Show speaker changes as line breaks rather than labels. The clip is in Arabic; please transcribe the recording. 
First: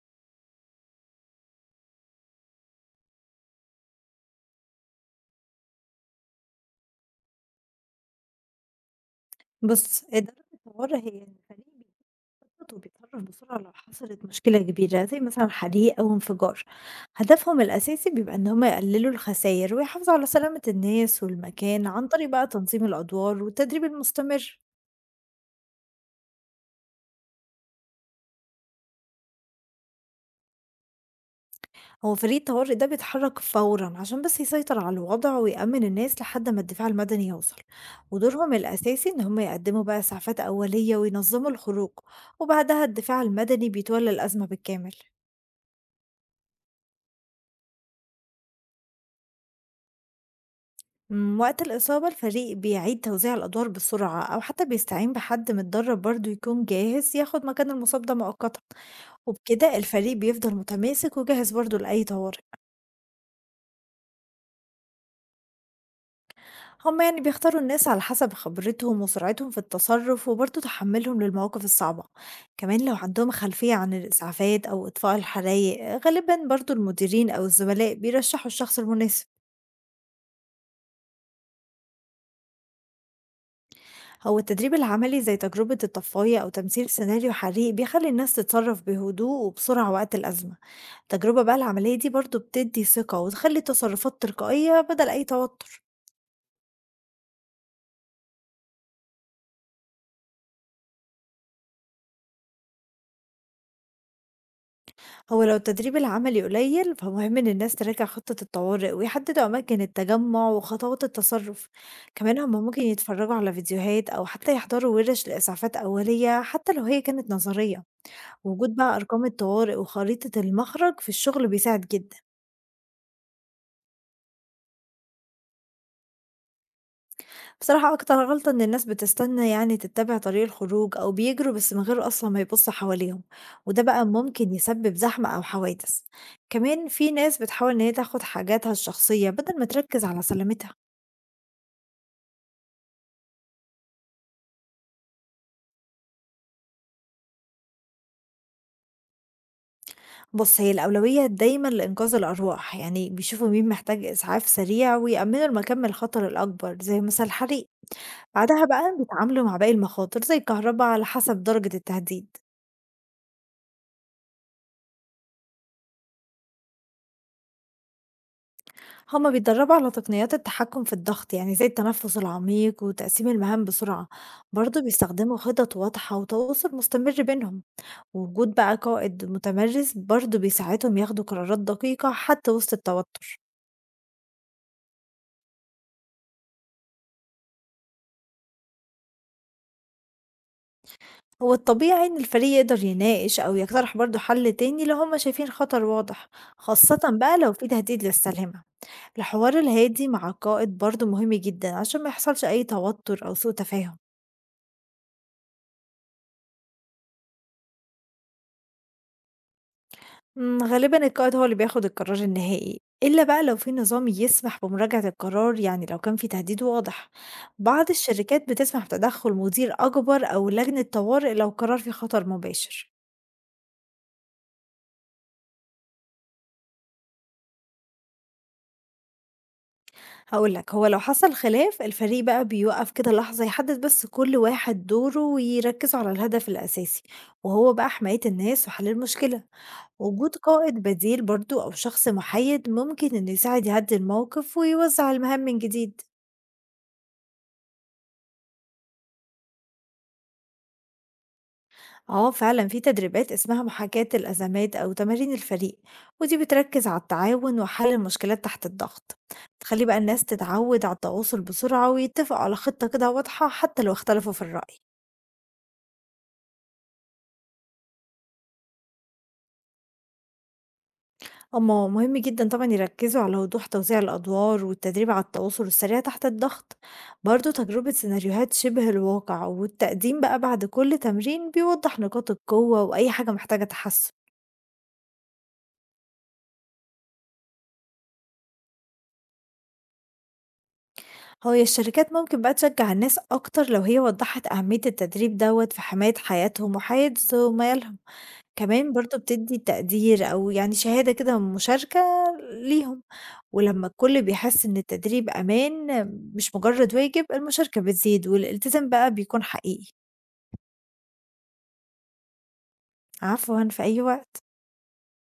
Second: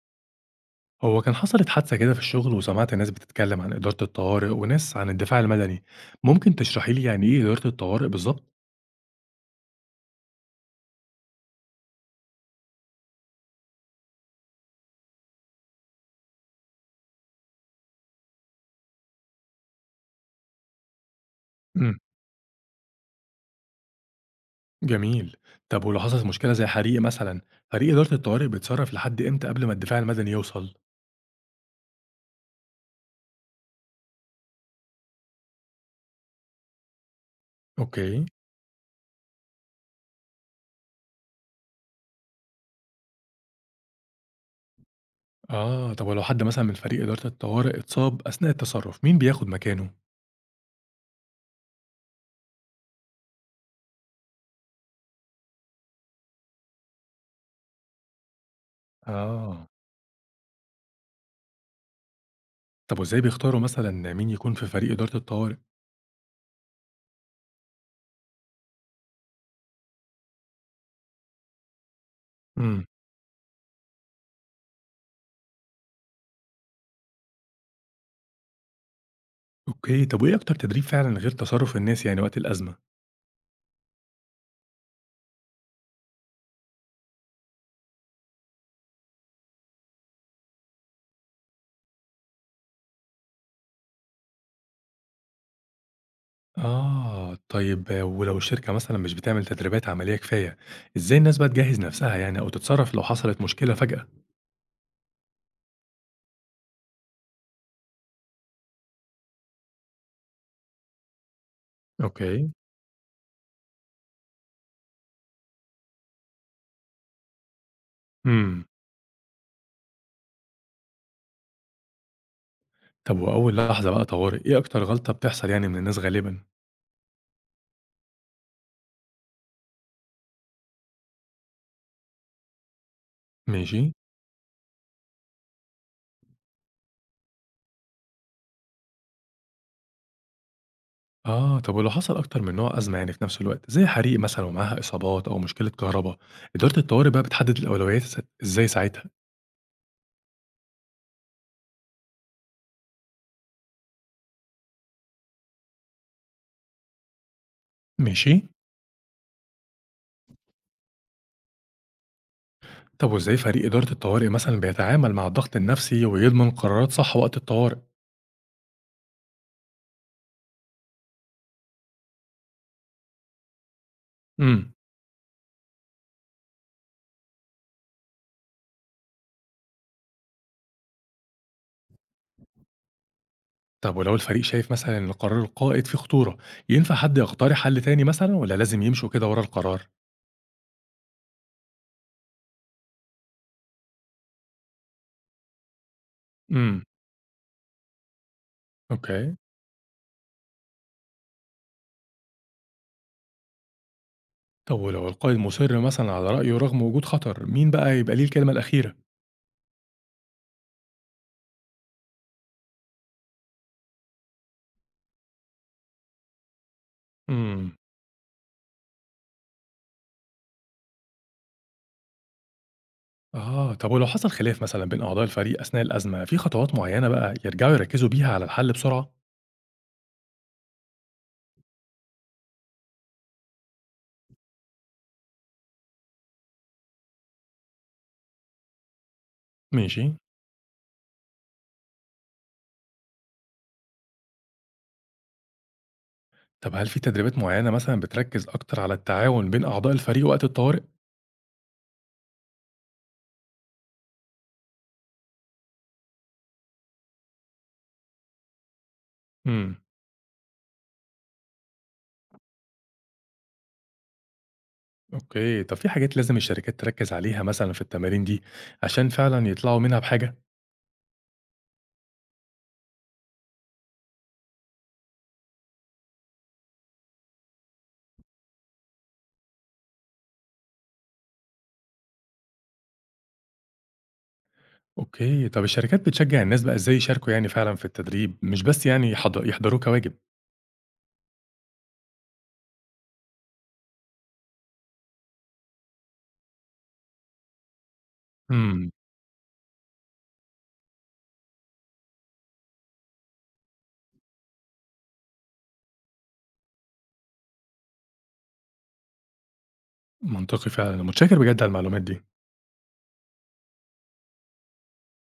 هو كان حصلت حادثة كده في الشغل وسمعت ناس بتتكلم عن إدارة الطوارئ وناس عن الدفاع المدني. ممكن تشرحي لي يعني إيه إدارة الطوارئ بالظبط؟
بُص، إدارة الطوارئ هي إن الفريق بيخطط وبيتصرف بسرعة لو حصلت مشكلة كبيرة زي مثلًا حريق أو انفجار، هدفهم الأساسي بيبقى إن هم يقللوا الخساير ويحافظوا على سلامة الناس والمكان
امم.
عن طريق بقى تنظيم الأدوار والتدريب المستمر،
جميل. طب ولو حصلت مشكلة زي حريق مثلا، فريق إدارة الطوارئ بيتصرف لحد إمتى قبل ما الدفاع المدني يوصل؟
هو فريق الطوارئ ده بيتحرك فورًا عشان بس يسيطر على الوضع ويأمن الناس لحد ما الدفاع المدني يوصل،
اوكي.
ودورهم الأساسي إن هم يقدموا بقى إسعافات أولية وينظموا الخروج، وبعدها الدفاع المدني بيتولى الأزمة بالكامل.
آه، طب ولو حد مثلا من فريق إدارة الطوارئ اتصاب أثناء التصرف، مين بياخد مكانه؟
وقت الإصابة الفريق بيعيد توزيع الأدوار بسرعة أو حتى بيستعين بحد متدرب برضه يكون جاهز ياخد مكان المصاب ده مؤقتا،
آه.
وبكده الفريق بيفضل متماسك وجاهز برضه لأي طوارئ.
طب وإزاي بيختاروا مثلا مين يكون في فريق إدارة الطوارئ؟
هما يعني بيختاروا الناس على حسب خبرتهم وسرعتهم في التصرف وبرضه تحملهم للمواقف الصعبة، كمان
امم.
لو عندهم خلفية عن الإسعافات أو إطفاء الحرايق غالبا برضه المديرين أو الزملاء بيرشحوا الشخص المناسب.
اوكي، طب وإيه أكتر تدريب فعلا غير تصرف الناس يعني وقت الأزمة؟
هو التدريب العملي زي تجربة الطفاية أو تمثيل سيناريو حريق بيخلي الناس تتصرف بهدوء وبسرعة وقت الأزمة. التجربة بقى العملية دي برضو بتدي ثقة وتخلي التصرفات تلقائية بدل أي توتر.
آه، طيب. آه، ولو الشركة مثلًا مش بتعمل تدريبات عملية كفاية، إزاي الناس بقى تجهّز نفسها يعني أو تتصرّف لو حصلت مشكلة فجأة؟
هو لو التدريب العملي قليل فمهم إن الناس تراجع خطة الطوارئ ويحددوا أماكن التجمع وخطوات التصرف. كمان هم
أوكي.
ممكن يتفرجوا على فيديوهات أو حتى يحضروا ورش لإسعافات أولية حتى لو هي كانت نظرية.
إمم،
وجود بقى أرقام الطوارئ وخريطة المخرج في الشغل بيساعد جدا.
طب وأول لحظة بقى طوارئ، إيه أكتر غلطة بتحصل يعني من الناس غالبًا؟
بصراحة أكتر غلطة إن الناس بتستنى يعني تتبع طريق الخروج أو بيجروا بس من غير أصلا ما يبصوا حواليهم،
ماشي.
وده بقى ممكن يسبب زحمة أو حوادث. كمان في ناس بتحاول إن هي تاخد حاجاتها الشخصية بدل ما تركز على سلامتها.
آه، طب ولو حصل أكتر من نوع أزمة يعني في نفس الوقت، زي حريق مثلًا ومعاها إصابات أو مشكلة كهربا، إدارة الطوارئ بقى بتحدد الأولويات إزاي ساعتها؟
بص هي الأولوية دايما لإنقاذ الأرواح يعني بيشوفوا مين محتاج إسعاف سريع ويأمنوا المكان من الخطر الأكبر زي مثلا الحريق،
ماشي.
بعدها بقى بيتعاملوا مع باقي المخاطر زي الكهرباء على حسب درجة التهديد.
طب وإزاي فريق إدارة الطوارئ مثلًا بيتعامل مع الضغط النفسي ويضمن قرارات صح وقت الطوارئ؟
هما بيتدربوا على تقنيات التحكم في الضغط يعني زي التنفس العميق وتقسيم المهام بسرعة.
إمم.
برضه بيستخدموا خطط واضحة وتواصل مستمر بينهم، ووجود بقى قائد متمرس برضه بيساعدهم ياخدوا قرارات دقيقة حتى وسط التوتر.
طب ولو الفريق شايف مثلًا إن قرار القائد فيه خطورة، ينفع حد يقترح حل تاني مثلًا والّا لازم يمشوا كده ورا القرار؟
هو الطبيعي إن الفريق يقدر يناقش أو يقترح برضه حل تاني لو هما شايفين خطر واضح،
إمم.
خاصة بقى لو في تهديد للسلامة.
أوكي.
الحوار الهادي مع القائد برضه مهم جدا عشان ما يحصلش أي توتر أو سوء تفاهم.
طب ولو القائد مُصِر مثلًا على رأيه رغم وجود خطر، مين بقى يبقى ليه الكلمة الأخيرة؟
غالبًا القائد هو اللي بياخد القرار النهائي، إلا بقى لو في نظام يسمح بمراجعة القرار يعني لو كان في تهديد واضح،
إمم.
بعض الشركات بتسمح بتدخُّل مدير أكبر أو لجنة طوارئ لو القرار فيه خطر مباشر.
آه، طب ولو حصل خلاف مثلًا بين أعضاء الفريق أثناء الأزمة، في خطوات معينة بقى يرجعوا يركّزوا بيها على الحل بسرعة؟
هاقول لك هو لو حصل خلاف الفريق بقى بيوقف كده لحظة يحدد بس كل واحد دوره ويركزوا على الهدف الأساسي، وهو بقى حماية الناس وحل المشكلة،
ماشي.
وجود قائد بديل برضه أو شخص محايد ممكن إنه يساعد يهدّي الموقف ويوزّع المهام من جديد.
طب هل في تدريبات معينة مثلًا بتركّز أكتر على التعاون بين أعضاء الفريق وقت الطوارئ؟
اه فعلا في تدريبات اسمها محاكاة الأزمات أو تمارين الفريق، ودي بتركز على التعاون وحل المشكلات تحت الضغط.
إمم.
تخلي بقى الناس تتعود على التواصل بسرعة ويتفقوا على خطة كده واضحة حتى لو اختلفوا في الرأي.
أوكي، طب في حاجات لازم الشركات تركّز عليها مثلًا في التمارين دي، عشان فعلًا يطلعوا منها بحاجة؟
أما مهم جدا طبعا يركزوا على وضوح توزيع الأدوار والتدريب على التواصل السريع تحت الضغط. برضو تجربة سيناريوهات شبه الواقع والتقديم بقى بعد كل تمرين بيوضح نقاط القوة وأي حاجة محتاجة تحسن.
أوكي، طب الشركات بتشجّع الناس بقى إزاي يشاركوا يعني فعلًا في التدريب، مش بس يعني يحضروه كواجب؟
هي الشركات ممكن بقى تشجع الناس أكتر لو هي وضحت أهمية التدريب دوت في حماية حياتهم وحياة زمايلهم.
إمم،
كمان برضو بتدي تقدير أو يعني شهادة كده مشاركة ليهم، ولما الكل بيحس إن التدريب أمان مش مجرد واجب المشاركة بتزيد والالتزام بقى بيكون حقيقي.
منطقي فعلًا، أنا متشكر بجد على المعلومات دي.
عفوا في أي وقت.